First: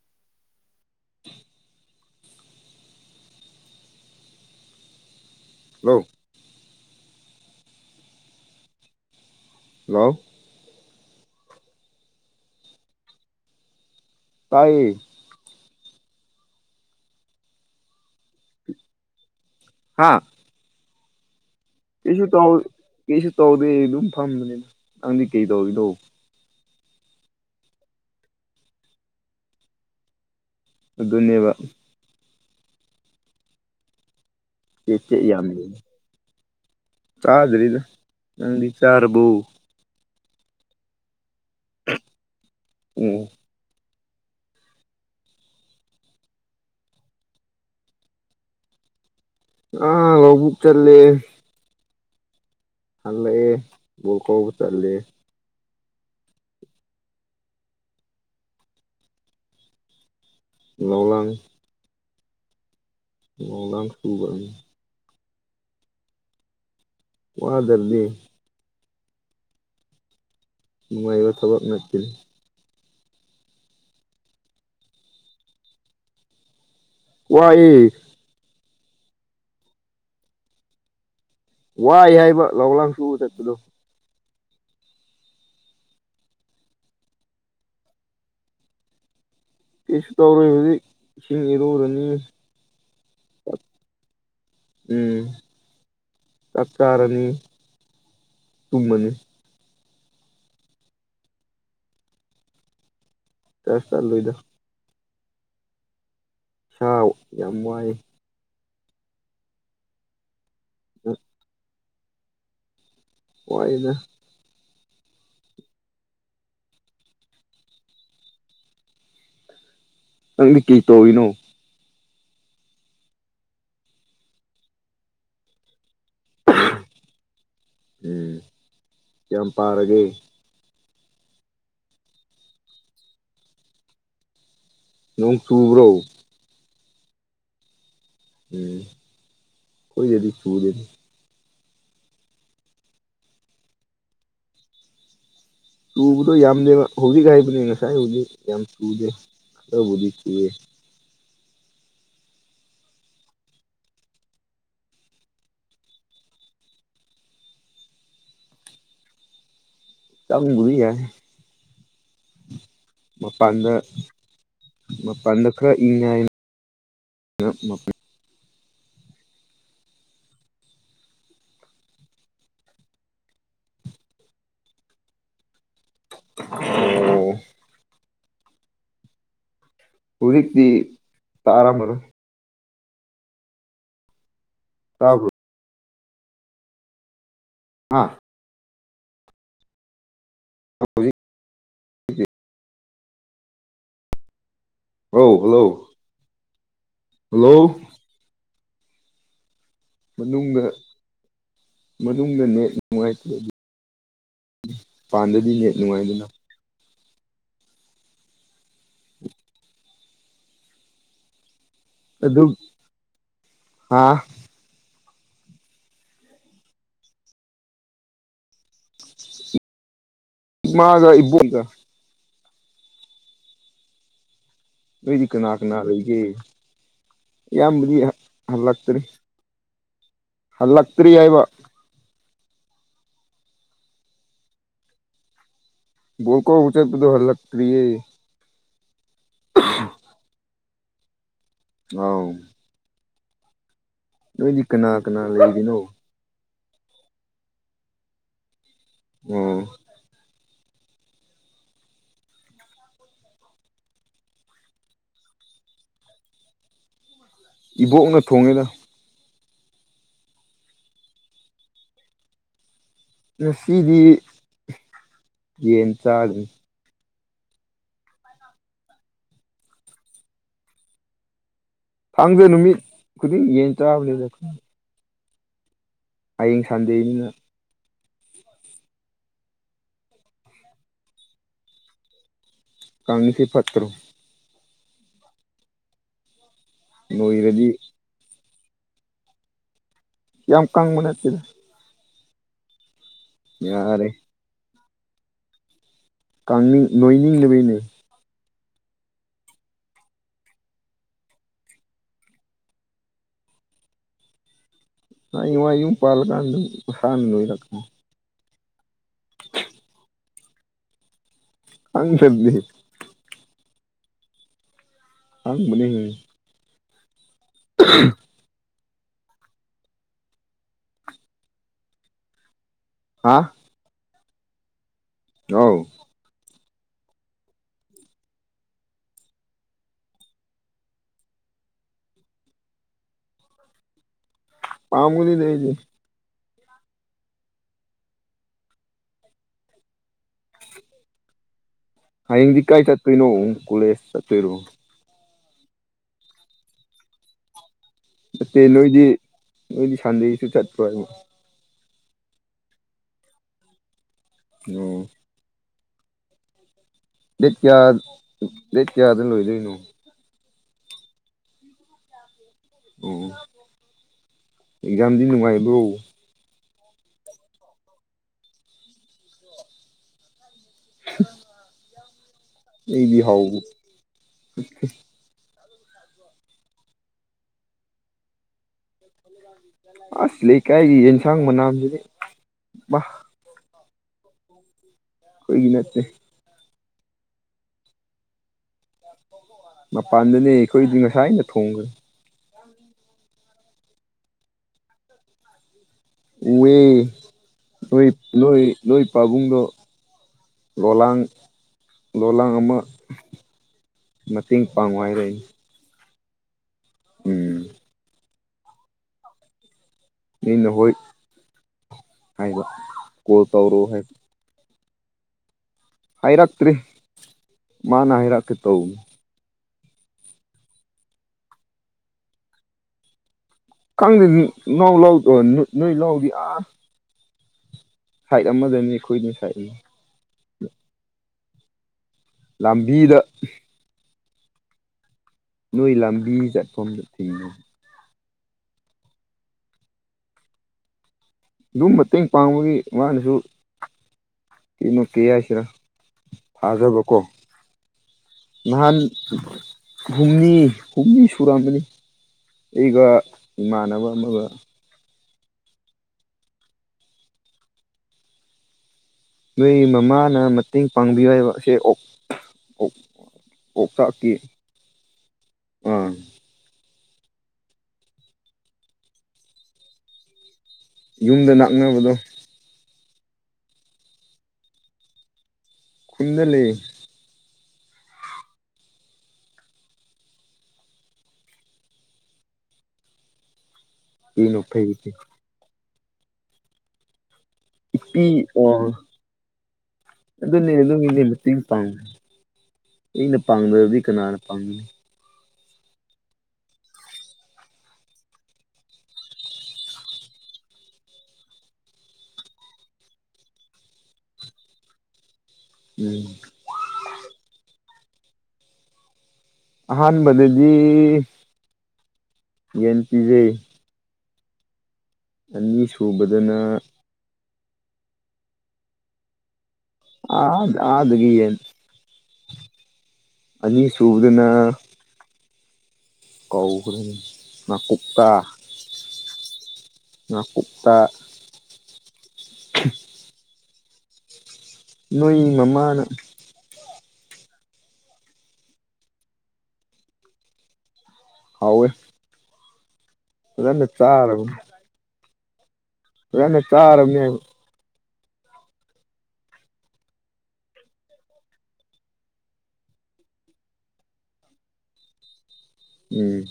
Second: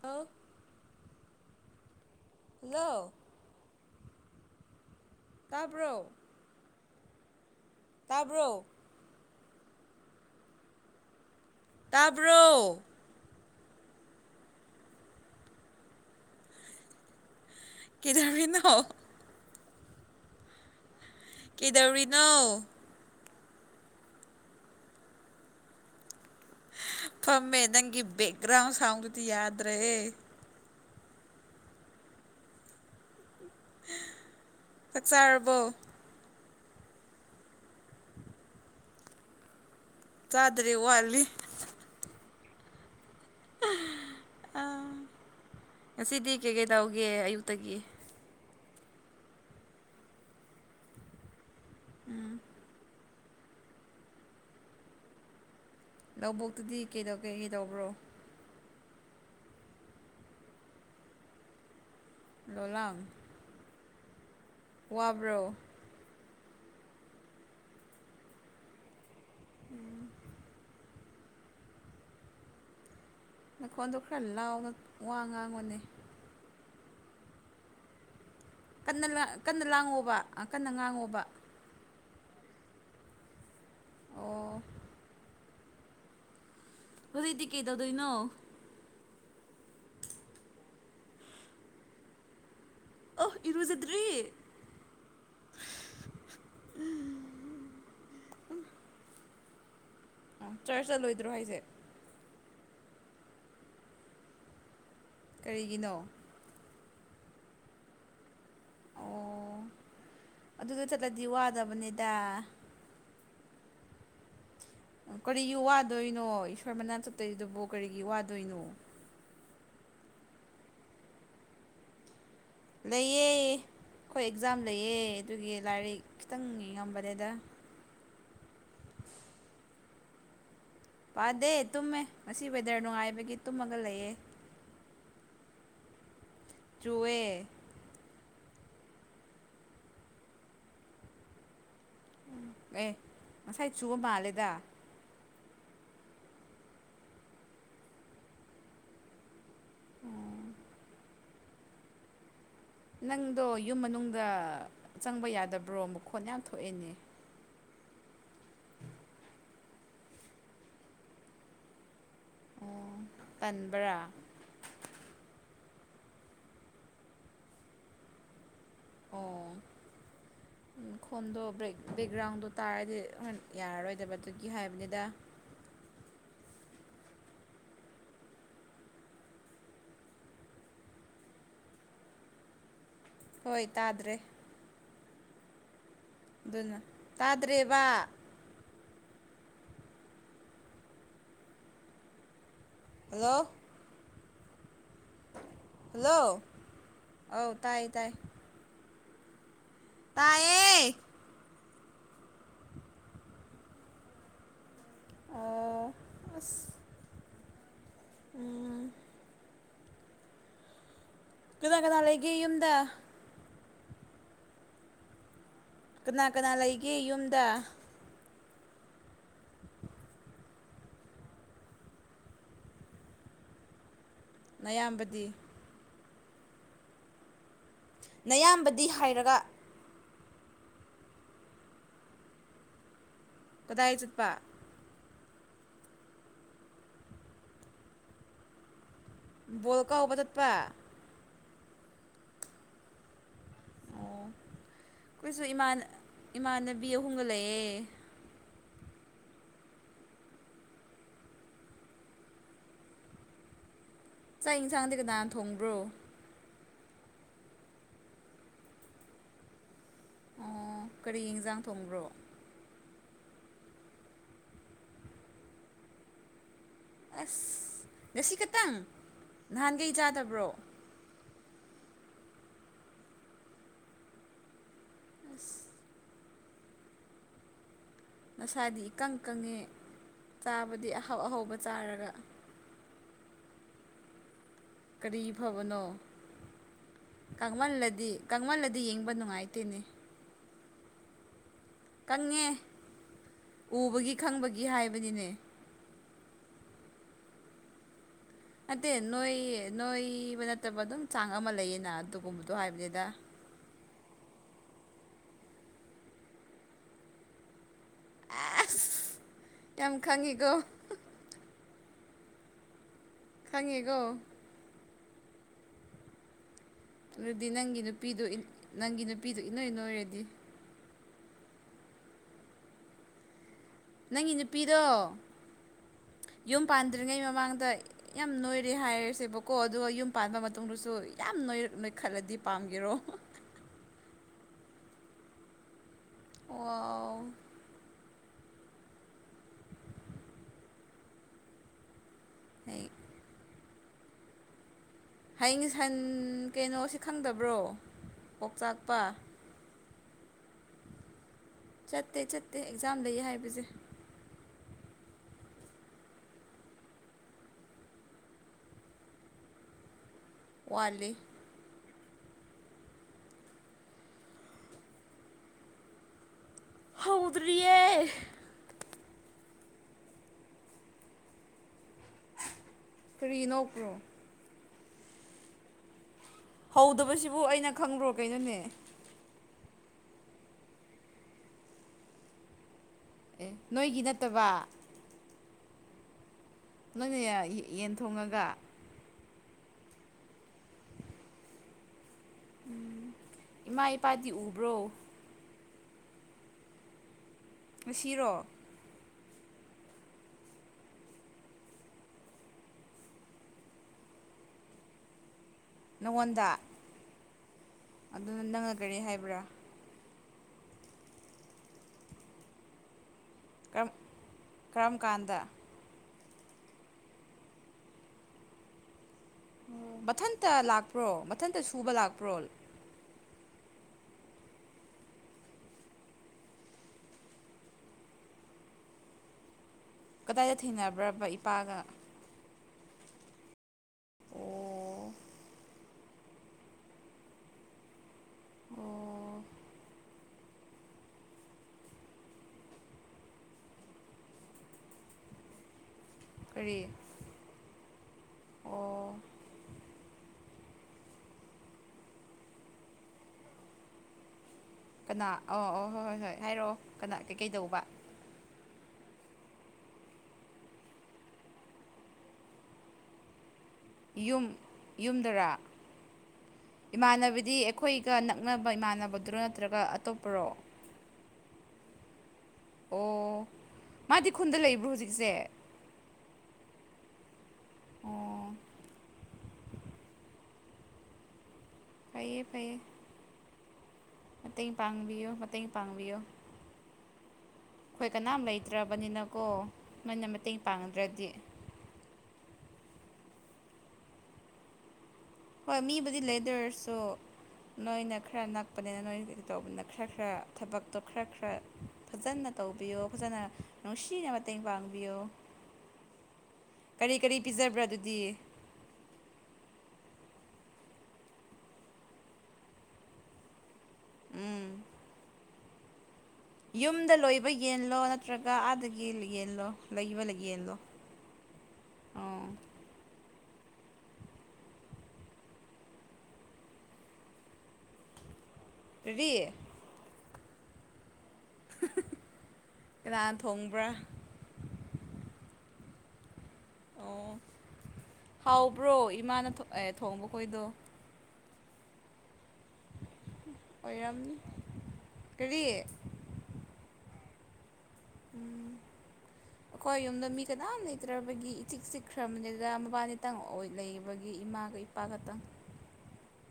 Hello [inaudible] hello ꯇꯥꯕ꯭ꯔꯣ hello ꯇꯥꯕ꯭ꯔꯣ hello ꯇꯥꯕ꯭ꯔꯣ ꯇꯥꯏꯌꯦ ꯀꯩꯗꯧꯔꯤꯅꯣ ꯍꯥꯥ ꯀꯩꯗꯧꯔꯤꯅꯣ ꯀꯩꯁꯨ ꯇꯧꯗꯦ ꯑꯗꯨꯝ ꯐꯝꯕꯅꯤꯅ ꯅꯪꯗꯤ ꯀꯩ ꯇꯧꯔꯤꯅꯣ ꯐꯃꯦ ꯅꯪꯒꯤ ꯕꯦꯛꯒ꯭ꯔꯥꯎꯟ ꯁꯥꯎꯗꯤ ꯌꯥꯗ꯭ꯔꯦ ꯑꯗꯨꯅꯦꯕ ꯆꯥꯛ ꯆꯦ ꯌꯥꯝ ꯂꯩ ꯆꯥꯔꯕꯣ ꯆꯥꯗꯔꯤꯗ ꯅꯪ ꯆꯔꯔꯕꯣ ꯆꯥꯗꯔꯤ ꯋꯥ ꯑꯜꯂꯤ ꯎꯝ ꯑ ꯉꯁꯤꯗꯤ ꯀꯩ ꯀꯩ ꯇꯧꯒꯦ ꯑꯌꯨꯛꯇꯒꯤ ꯑꯥ ꯂꯧꯕꯨꯛ ꯆꯠꯂꯦ ꯎꯝ ꯍꯜꯂꯦꯑꯦ ꯣꯜꯀ ꯃꯆꯥꯠꯂꯦ ꯂꯧꯕꯣꯛꯇꯨꯗꯤ ꯀꯩꯗꯧ ꯀꯩ ꯀꯩꯗꯧꯕ꯭ꯔꯣ ꯂꯂꯥꯡ ꯂꯣꯂꯝ ꯃ ꯅꯝ ꯁꯨꯕꯥꯅꯤ ꯈꯕ꯭ꯔꯣ ꯋꯥꯗꯔꯗꯤ ꯅꯨꯡꯉꯥꯏꯕ ꯊꯥꯕꯛꯅꯇꯤꯟ ꯃꯈꯈꯣꯟꯗꯣ ꯈꯔ ꯂꯥꯎꯅ ꯋꯥ ꯉꯥꯡꯕꯅꯦ ꯋꯥꯏ ꯀ ꯀꯟꯅ ꯂꯥꯡꯉꯣꯕ ꯀꯟꯅ ꯉꯥꯡꯉꯣꯕ ꯋꯥꯏ ꯍꯥꯏꯏꯕ ꯂ ꯂꯥꯡ ꯁꯨ ꯆꯠꯗꯣ ꯑꯣ ꯍꯧꯣꯏꯗꯤ ꯀꯩꯗꯧꯗꯣꯏꯅꯣ ꯀꯁꯨ ꯇꯧꯔꯣꯏ ꯍꯧꯖꯤꯛ ꯏꯁꯤꯡ ꯏꯔꯧꯨꯔꯅꯤ ꯑ ꯏꯔꯨꯖꯗ꯭꯭ꯔꯤ꯫ ꯀꯀꯥꯔꯅꯤ ꯇꯨꯝꯃꯅꯤ ꯑ ꯆꯔꯆ ꯆꯠꯂꯣꯏꯗ꯭ꯔꯣ ꯍꯥꯏꯁꯦ ꯆꯔ ꯆꯜ ꯂꯣꯏꯗ ꯀꯔꯤꯒꯤꯅꯣ ꯏꯁ ꯌꯥꯝ ꯋꯥꯏ ꯑꯣ ꯑꯗꯨꯗ ꯆꯠꯂꯗꯤ ꯋꯥꯗꯕꯅꯤꯗ ꯑꯣꯏꯏꯅ ꯀꯔꯤꯒꯤ ꯋꯥꯗꯣꯏꯅꯣ ꯏꯁꯣꯔ ꯃꯅꯥ ꯆꯠꯇꯔꯤꯗꯨꯕꯨ ꯀꯔꯤꯒꯤ ꯋꯥꯗꯣꯏꯅꯣ ꯆꯪꯗꯤ ꯀꯩ ꯇꯧꯋꯅꯣ ꯂꯩꯑꯦ ꯑꯩꯈꯣꯏ ꯑꯦꯛꯖꯥꯝ ꯂꯩꯑ ꯑꯗꯨꯒꯤ ꯂꯥꯏꯔꯤꯛ ꯈꯤꯇꯪꯤ ꯑꯝꯕꯗꯦꯗ ꯎꯝ ꯀꯌꯥꯝ ꯄꯥꯔꯒꯦ ꯄꯥꯗꯦ ꯇꯨꯝꯃꯦ ꯉꯁꯤ ꯋꯦꯗꯔ ꯅꯨꯡꯉꯥꯏꯕꯒꯤ ꯇꯨꯝꯃꯒ ꯂꯩꯑ ꯅꯣꯡ ꯇꯨꯕ꯭ꯔꯣ ꯇꯨꯋꯦ ꯎꯝ ꯑꯣꯏ ꯑꯗꯤ ꯆꯨꯖꯅꯤ ꯎ ꯑꯦ ꯉꯁꯥꯏ ꯆꯨꯕ ꯃꯥꯜꯂꯦꯗ ꯆꯨꯕꯗꯣ ꯌꯥꯝꯗꯦ ꯍꯧꯨꯤꯒ ꯍꯥꯏꯕꯅꯤ ꯉꯁꯥꯏ ꯍꯧꯨꯗꯤ ꯌꯥꯝ ꯆꯨꯗꯦ ꯑꯕꯨꯗꯤꯁꯤꯦ ꯅꯪꯗꯣ ꯌꯨꯝ ꯃꯅꯨꯡꯗ ꯆꯪꯕ ꯌꯥꯗꯕ꯭ꯔꯣ ꯃꯈꯨꯣꯠ ꯌꯥꯝ ꯊꯣꯛꯑꯦꯅꯦ ꯆꯡꯕꯨꯗꯤ ꯌꯥꯏ ꯑꯣ ꯃꯄꯗ ꯇꯟꯕ꯭ꯔꯥ ꯃꯄꯗ ꯈ꯭ꯔ ꯏ [unintelligible] ꯈꯣꯝꯗꯣ ꯕꯦꯛ ꯕꯦꯛꯒ꯭ꯔꯥꯎꯟꯗꯣ ꯇꯥꯔꯗꯤ ꯍ ꯌꯥꯔꯔꯣꯏꯗꯕ ꯑꯗꯨꯒꯤ ꯍꯥꯏꯕꯅꯤꯗ [unintelligible] ꯑꯣ ꯍꯧꯖꯤꯛꯇꯤ ꯇꯥꯔꯃꯅ ꯍꯣꯏ ꯇꯥꯗ꯭ꯔꯦ ꯇꯥꯕꯣ ꯑꯗꯨꯅ ꯇꯥꯗ꯭ꯔꯦꯕ ꯍꯥ [unintelligible] ꯍꯜꯂꯣ ꯍꯜꯂꯣ ꯍꯜꯂꯣ ꯍꯜꯂꯣ ꯑꯧ ꯍꯜꯂꯣ ꯇꯥꯏ ꯇꯥꯏ ꯃꯅꯨꯡꯗ ꯇꯥꯏꯌꯦ ꯃꯅꯨꯡꯗꯅꯦ ꯅꯨꯡꯉꯥꯏꯇꯦ ꯄꯥꯟꯗꯗꯤ ꯅꯦ ꯑꯣ ꯅꯨꯡꯉꯥꯏꯗꯅ ꯑ ꯀꯅꯥ ꯀꯅꯥ ꯂꯩꯒꯦ ꯌꯨꯝꯗ ꯑꯥ ꯀꯅꯥ ꯀꯅꯥ ꯂꯩꯒꯦ ꯌꯨꯝꯗ ꯏ ꯃꯥꯒ ꯏꯕꯨꯨꯡꯒ ꯅꯌꯥꯝꯕꯗꯤ ꯂꯩꯗꯤ ꯀꯅꯥ ꯀꯅꯥ ꯂꯩꯒꯦ ꯏꯌꯥꯝꯕꯗꯤ ꯅꯌꯥꯝꯕꯗꯤ ꯍꯜꯂꯛꯇ꯭ꯔꯤ ꯍꯥꯏꯔꯒ ꯍꯜꯂꯛꯇꯇꯔꯤ ꯍꯥꯏꯏꯕ ꯀꯗꯥꯥꯏ ꯆꯠꯄ ꯣꯜꯀꯣ ꯎ ꯎꯆꯔꯗ ꯍꯜꯂꯛ ꯇꯔꯤꯌꯦ ꯣꯀ ꯍꯕ ꯆꯠ ꯄ ꯑꯥꯎ ꯑꯣ ꯅꯗꯤ ꯀꯅꯥ ꯀꯅꯥ ꯑꯩꯈꯣꯏꯁꯨ ꯂꯩꯔꯤꯅꯣ ꯏꯃꯥꯟ ꯏꯃꯥꯟꯅꯕꯤ ꯑꯍꯣꯡꯒꯠꯂꯛꯑꯦ ꯎꯝ ꯆꯥꯛ ꯌꯦꯟꯁꯥꯡꯗꯤ ꯀꯅꯥ ꯊꯣꯡꯕ꯭ꯔꯣ ꯏꯕꯣꯛꯅ ꯊꯣꯡꯉꯦꯗ ꯑ ꯀꯔꯤ ꯏꯟꯖꯥꯡ ꯊꯣꯡꯕ꯭ꯔꯣ ꯉꯁꯤꯗꯤ ꯌꯦꯟ ꯆꯥꯗꯅꯤ ꯑꯁ ꯉꯁꯤ ꯈꯇꯪ ꯅꯍꯥꯟꯈꯩ ꯆꯥꯗꯕ꯭ꯔꯣ ꯊꯥꯡꯗ ꯅꯨꯃꯤꯠ ꯈꯨꯗꯤꯡ ꯌꯦꯟ ꯆꯥꯕꯅꯤꯗ [unintelligible] ꯍꯌꯦꯡ ꯁꯟꯗꯦꯅꯤꯅ ꯅꯁꯥꯗꯤ ꯏꯀꯪ ꯀꯪꯉꯦ ꯆꯥꯕꯗꯤ ꯑꯍꯥꯎ ꯑꯍꯥꯎꯕ ꯆꯥꯔꯒ ꯀꯪꯉꯤꯁꯤ ꯄꯠꯇ꯭ꯔꯣ ꯀꯔꯤ ꯐꯕꯅꯣ ꯅꯣꯏꯔꯗꯤ ꯀꯥꯡꯃꯜꯂꯗꯤ ꯀꯪꯃꯜꯂꯗꯤ ꯌꯦꯡꯕ ꯅꯨꯡꯉꯥꯏꯇꯦꯅꯦ ꯌꯥꯝ ꯌꯥꯝ ꯀ ꯃꯅꯦꯇꯦ ꯀꯪꯉꯦ ꯌꯥꯔꯦ ꯎꯕꯒꯤ ꯈꯪꯕꯒꯤ ꯍꯥꯏꯕꯅꯤꯅꯦ ꯀꯥꯡꯅꯤꯡ ꯅꯣꯏꯅꯤꯡꯂꯤꯕꯤꯅꯤ ꯅꯠꯇꯦ ꯅꯣꯏ ꯅꯣꯏꯕ ꯅꯠꯇꯕ ꯑꯗꯨꯝ ꯆꯥꯡ ꯑꯃ ꯂꯩꯌꯦꯅ ꯑꯗꯨꯒꯨꯝꯕꯗꯣ ꯍꯥꯏꯕꯅꯤꯗ [unintelligible] ꯑ ꯍ꯭ꯌꯦꯒ ꯋꯥꯏ ꯑꯁ ꯌꯥꯝ ꯈꯪꯉꯤꯀꯣ꯫ ꯈꯪꯗꯔꯝꯃꯤ ꯈꯪꯉꯦꯒꯣ ꯈꯪꯕꯅꯤ ꯑꯗꯨꯗꯤ ꯅꯪꯒꯤ ꯅꯨꯄꯤꯗꯣ ꯏꯟ ꯅꯪꯒꯤ ꯅꯨꯄꯤꯗꯣ ꯏꯅꯣꯏ ꯅꯣꯏꯔꯗꯤ ꯍꯥꯥ ꯅꯪꯒꯤ ꯅꯨꯄꯤꯗꯣ ꯑꯥꯎ ꯌꯨꯝ ꯄꯥꯟꯗ꯭ꯔꯤꯉꯩ ꯃꯃꯥꯡꯗ ꯌꯥꯝ ꯅꯣꯏꯔꯦ ꯍꯥꯏꯔꯁꯦꯕꯀꯣ ꯑꯗꯨꯒ ꯌꯨꯝ ꯄꯥꯟꯕ ꯃꯇꯨꯡꯗꯁꯨ ꯌꯥꯝ ꯅꯣꯏ ꯅꯣꯏ ꯈꯜꯂꯗꯤ ꯄꯥꯝꯒꯦꯔꯣ ꯄꯥꯕꯨꯗꯤ ꯂꯩꯁꯤ ꯋꯥꯎ ꯍꯌꯦꯡꯗꯤ ꯀꯥꯏ ꯆꯠꯇꯣꯏꯅꯣꯨꯛ ꯀꯣꯂꯦꯖ ꯆꯠꯇꯣꯏꯔꯣ ꯍꯌꯦꯡꯟ ꯀꯩꯅꯣꯁꯤ ꯈꯪꯗꯕ꯭ꯔꯣ ꯅꯠꯇꯦ ꯀꯣꯛꯆꯥꯛꯄ ꯅꯣꯏꯗꯤ ꯅꯣꯏꯗꯤ ꯁꯟꯗꯦꯁꯨ ꯆꯠꯇ꯭ꯔꯣ ꯍꯥꯏꯕ ꯆꯠꯇꯦ ꯆꯠꯇꯦ ꯑꯦꯛꯖꯥꯝ ꯂꯩ ꯍꯥꯏꯕꯁꯦ ꯑꯗꯨ ꯔꯦꯠ ꯀꯌꯥ ꯔꯦꯠ ꯀꯌꯥꯗꯅ ꯂꯣꯏꯗꯣꯏꯅꯣ ꯋꯥꯂꯤꯂꯤ ꯎ ꯑꯦꯛꯖꯥꯝꯗꯤ ꯅꯨꯡꯉꯥꯏꯕꯧ ꯍꯧꯗꯔꯤꯔꯤꯌꯦ ꯑ ꯀ꯭ꯔꯤꯅꯣꯄ꯭ꯔꯣ ꯑꯣꯦ ꯍꯧꯗꯕꯁꯤꯕꯨ ꯑꯩꯅ ꯈꯪꯕ꯭ꯔꯣ ꯀꯩꯅꯣꯅꯦ ꯑꯂ ꯀꯥꯏꯒꯤ ꯌꯦꯅ ꯁꯪ ꯃꯅꯥ ꯑꯦ ꯅꯣꯏꯒꯤ ꯅꯠꯇꯕ ꯀꯣꯏꯒꯤ ꯅꯠꯇꯅꯦ ꯅꯪꯅꯦ ꯌꯦꯟ ꯊꯣꯡꯉꯒ ꯃꯄꯥꯟꯗꯅꯦ ꯑꯩꯈꯣꯏꯗꯤ ꯉꯁꯥꯏ ꯑꯩꯅ ꯊꯣꯡꯒꯦ ꯎꯝ ꯏꯃꯥ ꯏꯄꯥꯗꯤ ꯎꯕ꯭ꯔꯣ ꯎꯋ ꯂ ꯉꯁꯤꯔꯣ ꯂ ꯂ ꯄꯥꯕꯨꯡꯗ ꯂꯣꯂꯥꯡ ꯂꯣꯂꯥꯡ ꯑꯃ ꯃꯇꯦꯡ ꯄꯥꯡ ꯍꯥꯏꯔ ꯅꯉꯣꯟꯗ ꯎꯝ ꯑꯗꯨꯅ ꯅꯪꯅ ꯀꯔꯤ ꯍꯥꯏꯕ꯭ꯔꯥ ꯅꯩꯅ ꯍꯣꯏ ꯍꯥꯏꯕ ꯀꯣꯜ ꯇꯧꯔꯣ ꯍꯥꯏꯕ ꯀ꯭ꯔꯝ ꯀꯥꯟꯗ ꯍꯥꯏꯔꯛꯇ꯭ꯔꯔꯤ ꯃꯥꯅ ꯍꯥꯏꯔꯛꯀꯦ ꯇꯧꯕꯅꯤ ꯎ ꯃꯊꯟꯇ ꯂꯥꯛꯄ꯭ꯔꯣ ꯃꯊꯟꯇ ꯁꯨꯕ ꯂꯥꯛꯄ꯭ꯔꯣ ꯈꯪꯗꯦ ꯂꯥꯎ ꯂꯥꯎꯗ ꯅꯣꯏ ꯂꯥꯎꯗꯤ ꯑꯥ ꯁꯥꯏꯠ ꯑꯃꯗꯅꯤ ꯑꯩꯈꯣꯏꯏꯅꯤ ꯁꯥꯏꯠꯅꯤ ꯀꯗꯥꯏꯗ ꯊꯦꯡꯅꯕ꯭ꯔꯕ ꯏꯄꯥꯒ ꯂꯝꯕꯤꯗ ꯑꯣ ꯅꯣꯏ ꯂꯝꯕꯤ ꯆꯠꯐꯝꯗꯨ ꯊꯤꯡꯅ ꯑꯣ ꯑꯗꯨꯝ ꯃꯇꯦꯡ ꯄꯥꯡꯕꯒꯤ ꯃꯥꯅꯁꯨ ꯀꯩꯅꯣ ꯀꯦ ꯍꯥꯏꯁꯤꯔꯥ ꯀꯔꯤ ꯐꯥꯖꯕꯀꯣ ꯅꯍꯥꯟ ꯑꯣ ꯍꯨꯝꯅꯤ ꯍꯨꯝꯅꯤ ꯁꯨꯔꯛꯑꯝꯕꯅꯤ ꯑꯩꯒ ꯏꯃꯥꯟꯅꯕ ꯑꯃꯒ ꯀꯅꯥ ꯑ ꯑꯣ ꯍꯣꯏ ꯍꯣꯏ ꯍꯣꯏ ꯍꯥꯏꯔꯛꯑꯣ ꯀꯅꯥ ꯀꯩꯀꯩ ꯇꯧꯕ ꯅꯣꯏ ꯃꯃꯥꯅ ꯃꯇꯦꯡ ꯄꯥꯡꯕꯤꯌꯨ ꯍꯥꯏꯕꯁꯦ ꯑꯣ ꯑꯣ ꯑꯣꯣꯛꯇꯀꯤ ꯌꯨꯝ ꯌꯨꯝꯗꯔꯥ ꯑꯥ ꯏꯃꯥꯟꯅꯕꯗꯤ ꯑꯩꯈꯣꯏꯒ ꯅꯛꯅꯕ ꯏꯃꯥꯟꯅꯕꯗꯨꯔꯣ ꯅꯠꯇ꯭ꯔꯒ ꯑꯇꯣꯞꯄꯔꯣ ꯌꯨꯝꯗꯅꯥꯃꯦꯕꯗꯣ ꯑꯣ ꯃꯥꯗꯤ ꯈꯨꯟꯗ ꯂꯩꯕ꯭ꯔꯣ ꯍꯧꯖꯤꯛꯁꯦ ꯈꯨꯨꯟꯗ ꯂꯩ ꯑꯣ ꯐꯩꯌꯦ ꯐꯩꯌꯦ ꯀꯩꯅꯣ ꯃꯇꯦꯡ ꯐꯩꯁꯦ ꯄꯥꯡꯕꯤꯌꯣ ꯃꯇꯦꯡ ꯄꯥꯡꯕꯤꯌ ꯑꯩꯈꯣꯏ ꯏꯄꯤ ꯀꯅꯥꯝ ꯑꯣ ꯂꯩꯇ꯭ꯔꯕꯅꯤꯅꯀꯣ ꯅꯣꯏꯅ ꯃꯇꯦꯡ ꯄꯥꯡꯗ꯭ꯔꯗꯤ ꯏꯩꯅꯄꯥꯡꯗꯗꯤ ꯀꯅꯥꯄꯥꯡ ꯍꯣꯏ ꯃꯤꯕꯨꯗꯤ ꯂꯩꯗꯣꯏꯔꯁꯨ ꯅꯣꯏꯅ ꯈꯔ ꯅꯛꯄꯅꯤꯅ ꯅꯣꯏ ꯀꯩ ꯇꯧꯕꯅꯤꯅ ꯈꯔ ꯈꯔ ꯊꯕꯛꯇꯣ ꯈꯔ ꯈꯔ ꯐꯖꯅ ꯇꯧꯕꯤꯌꯣ ꯐꯖꯅ ꯅꯨꯡꯁꯤꯅ ꯃꯇꯦꯡ ꯄꯥꯡꯕꯤꯌꯣ ꯎꯝ ꯀꯔꯤ ꯀꯔꯤ ꯄꯤꯖꯕ꯭ꯔꯥ ꯑꯗꯨꯗꯤ ꯑꯍꯥꯟꯕꯥꯟꯕꯅꯦꯖꯤ ꯌꯦ ꯄꯤꯖꯦ ꯎꯝ ꯑꯅꯤ ꯁꯨꯕꯗꯅ ꯕ ꯌꯦꯜꯂꯣ ꯅꯠꯇ꯭ꯔꯒ ꯑꯥꯗꯒꯤ ꯌꯦꯟꯂꯣ ꯂꯩꯕ ꯑ ꯌꯦꯟꯂꯣ ꯑꯒ ꯌꯦꯟ ꯑꯣ ꯑꯅꯤ ꯁꯨꯕꯗꯅ ꯀꯧꯈ ꯃꯥꯅꯥ ꯀꯨꯛꯇ ꯇ ꯉꯀꯨꯞꯇꯥ ꯀꯅꯥ ꯊꯣꯡꯕ꯭ꯔꯥ ꯅꯣꯏ ꯃꯃꯥꯅ ꯑꯣ ꯍꯥꯎꯕ꯭ꯔꯣ ꯏꯃꯥꯅ ꯑꯦ ꯊꯣꯡꯕ ꯈꯣꯏꯗꯣ ꯍꯥꯎꯋꯦ ꯑꯗꯨ ꯆꯥꯔ ꯀꯔꯤꯌꯦ ꯍꯅ ꯆꯔ ꯌꯥ ꯎꯝ ꯑꯩꯈꯣꯏ ꯌꯨꯝꯗ ꯃꯤ ꯀꯅꯥꯝ ꯂꯩꯇ꯭ꯔꯕꯒꯤ ꯏꯆꯤꯛ ꯆꯤꯛꯈ꯭ꯔꯕꯅꯤꯗ ꯃꯕꯥꯅꯤꯇꯪ ꯑꯣꯏ ꯂꯩꯕꯒꯤ ꯏꯃꯥꯒ ꯑꯣꯏꯣꯏ ꯄꯒꯇ ꯎꯝ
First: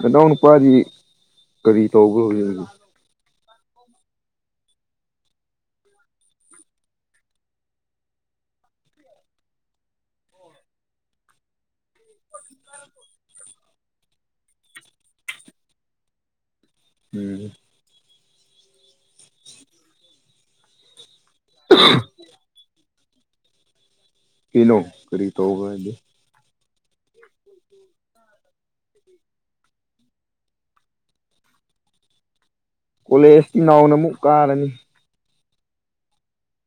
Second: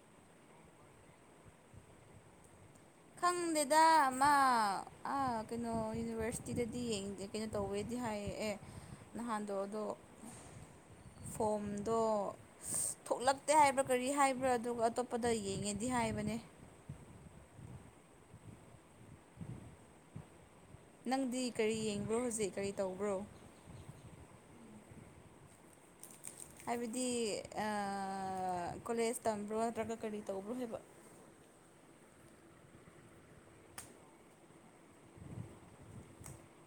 ꯅꯗꯥꯎ ꯅꯨꯄꯥꯗꯤ ꯀꯔꯤ ꯇꯧꯕꯒꯦ ꯍꯧꯖꯤꯛ ꯈꯪꯗꯦꯗ ꯃꯥ ꯀꯩꯅꯣ ꯌꯨꯅꯤꯚꯔꯁꯤꯇꯤꯗꯗꯤ ꯌꯦꯡꯗꯦ ꯀꯩꯅꯣ ꯇꯧꯋꯦꯗꯤ ꯍꯥꯏ ꯑꯦ ꯅꯍꯥꯟꯗꯣ ꯑꯗꯣ [unintelligible] ꯐꯣꯝꯗꯣ ꯊꯣꯛꯂꯛꯇꯦ ꯍꯥꯏꯕ꯭ꯔꯥ ꯀꯔꯤ ꯍꯥꯏꯕ꯭ꯔꯥ ꯑꯗꯨꯒ ꯑꯇꯣꯞꯄꯗ ꯌꯦꯡꯉꯦꯗꯤ ꯍꯥꯏꯕꯅꯦ ꯎꯝ ꯅꯪꯗꯤ ꯀꯔꯤ ꯌꯦꯡꯕꯣ ꯍꯧꯖꯤꯛ ꯀꯔꯤ ꯇꯧ ꯀꯩꯅꯣ ꯀꯔꯤ ꯇꯧꯕꯗꯤ ꯍꯥꯏꯕꯗꯤ ꯀꯣꯂꯦꯖ ꯇꯝꯕ꯭ꯔꯣ ꯅꯠꯇ꯭ꯔꯒ ꯀꯔꯤ ꯇꯧꯕ꯭ꯔꯣ ꯍꯥꯏꯕ [unintelligible] ꯀꯣꯂꯦꯖꯇꯤ ꯅꯥꯎꯅ ꯑꯃꯨꯛ ꯀꯥꯔꯅꯤ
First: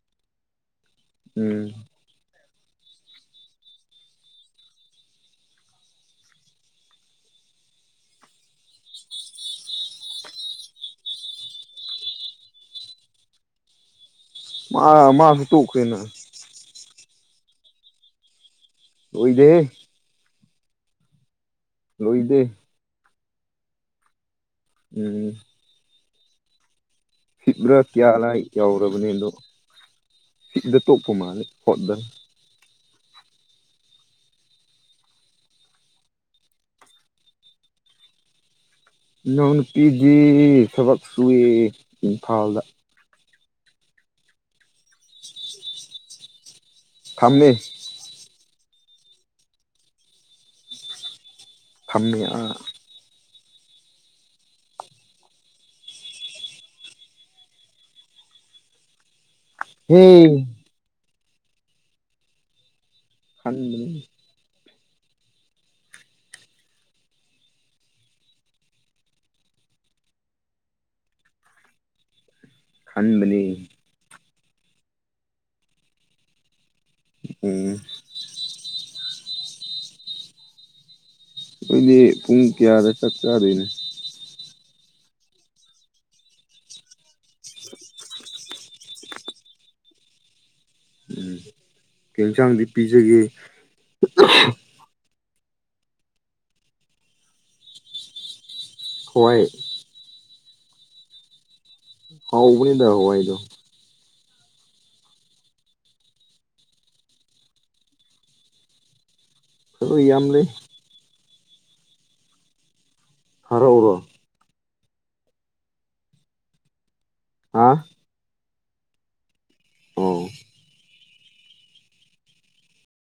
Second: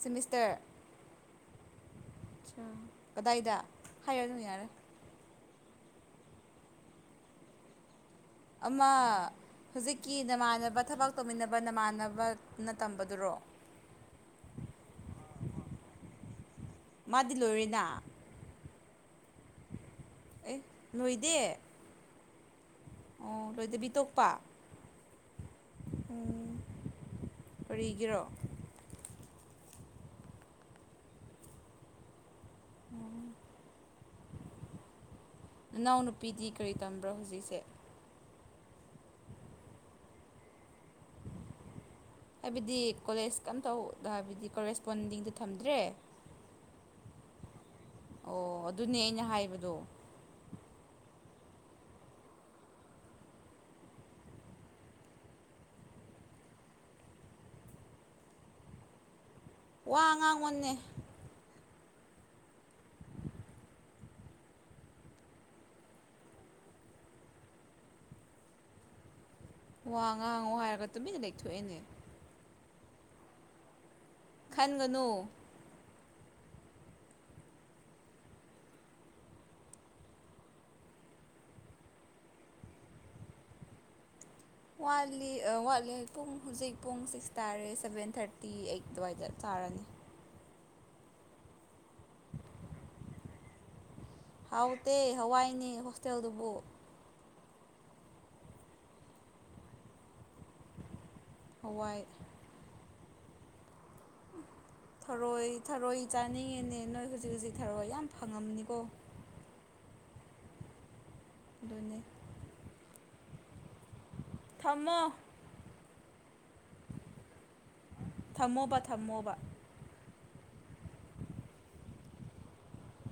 ꯁꯤꯃꯤꯁꯇꯔ ꯎꯝ ꯑ ꯀꯗꯥꯏꯗ ꯍꯥꯏꯔ ꯑꯗꯨꯝ ꯌꯥꯔꯦ ꯑꯃ ꯍꯧꯖꯤꯛꯀꯤ ꯅꯃꯥꯟꯅꯕ ꯊꯕꯛ ꯇꯧꯃꯤꯟꯅꯕ ꯅꯃꯥꯟꯅꯕꯅ ꯇꯝꯕꯗꯨꯔꯣ ꯃꯥ ꯃꯥ ꯁꯇ ꯀꯅ ꯃꯥꯗꯤ ꯂꯣꯏꯅ ꯍꯣꯏꯗꯦ ꯑꯦ ꯅꯣꯏꯗꯦ ꯂꯣꯏꯗ ꯑꯣ ꯂꯣꯏꯗꯕꯤꯇꯣꯛꯄ ꯎꯝ ꯎꯝ ꯁꯤꯠꯕ꯭ꯔꯥ [inaudible] ꯀꯌꯥ ꯀꯔꯤꯒꯤꯔꯣ ꯂ ꯌꯎꯔꯕꯅꯤ ꯑꯗꯣ ꯁꯤꯗ ꯇꯣꯞꯄꯃ ꯍꯠꯗ [inaudible] [inaudible] ꯅꯅꯥꯎꯅꯨꯄꯤꯗꯤ ꯀꯔꯤ ꯇꯝꯕ꯭ꯔꯣ ꯍꯨꯖꯤꯛꯁꯦ ꯏꯅꯥꯎꯅꯨꯄꯤꯗꯤ ꯊꯕꯛ ꯁꯨꯏ ꯏꯝꯐꯥꯜꯗ ꯍꯥꯏꯕꯗꯤ ꯀꯣꯂꯦꯖ ꯀꯩꯝ ꯇꯧ ꯍꯥꯏꯕꯗꯤ ꯀꯣꯔꯦꯁꯄꯣꯟꯗꯤꯡꯗ ꯊꯝꯗ꯭ꯔꯦ ꯊꯝꯃꯦ ꯑꯣ ꯑꯗꯨꯅꯦ ꯑꯩꯅ ꯍꯥꯏꯕꯗꯣ ꯐꯥꯝꯃꯦꯌꯥ ꯋꯥ ꯍꯦ ꯑꯉꯥꯡ ꯑꯣꯦ ꯍꯪ ꯋꯥ ꯉꯥꯡꯉꯨ ꯍꯥꯏꯔꯒ ꯇꯨꯃꯤꯟꯅ ꯂꯩꯦꯛꯊꯣꯛꯑꯦꯅꯦ ꯈꯟꯕꯅꯤ ꯈꯟꯒꯅꯨ ꯎꯝ ꯑꯩꯗꯤ ꯄꯨꯡ ꯀꯌꯥꯗ ꯆꯠ ꯆꯥꯗꯣꯏꯅꯦ ꯋꯥꯠꯂꯤ ꯋꯥꯠꯂꯦ ꯄꯨꯡ ꯍꯧꯨꯖꯤꯛ ꯄꯨꯡ ꯁꯤꯛꯁ ꯇꯥꯔꯦ ꯁꯚꯦꯟ ꯊꯥꯔꯇꯤ ꯑꯩ ꯑꯗꯨꯋꯥꯏꯗ ꯆꯥ ꯀꯔꯅꯤ ꯇꯤꯟꯁꯥꯡꯗꯤ ꯄꯤꯖꯒꯦ ꯍꯥꯎꯇꯦ ꯍꯋꯥꯏꯅꯦ ꯍꯣꯁꯇꯦꯜꯗꯨꯕꯨ ꯍꯣꯏ ꯍꯋꯥꯏ ꯍꯥꯎ ꯎꯕꯅꯤꯗ ꯍꯋꯥꯏꯗꯣ ꯊꯔꯣꯏ ꯊꯔꯣꯏ ꯆꯥꯅꯤꯡꯉꯤꯅꯦ ꯅꯣꯏ ꯍꯧꯖꯤꯛ ꯍꯧꯖꯤꯛ ꯊꯔꯣꯏ ꯌꯥꯝ ꯐꯪꯉꯝꯅꯤꯀꯣ ꯁꯣꯏꯌꯥꯝ ꯂꯩ ꯗꯨꯅꯦ ꯍꯥꯔꯥꯎ ꯑꯣꯏꯔꯑꯣ ꯊꯝꯃꯣ ꯍꯥꯥ ꯊꯝꯃꯣꯕ ꯊꯝꯃꯣꯕ ꯑꯣ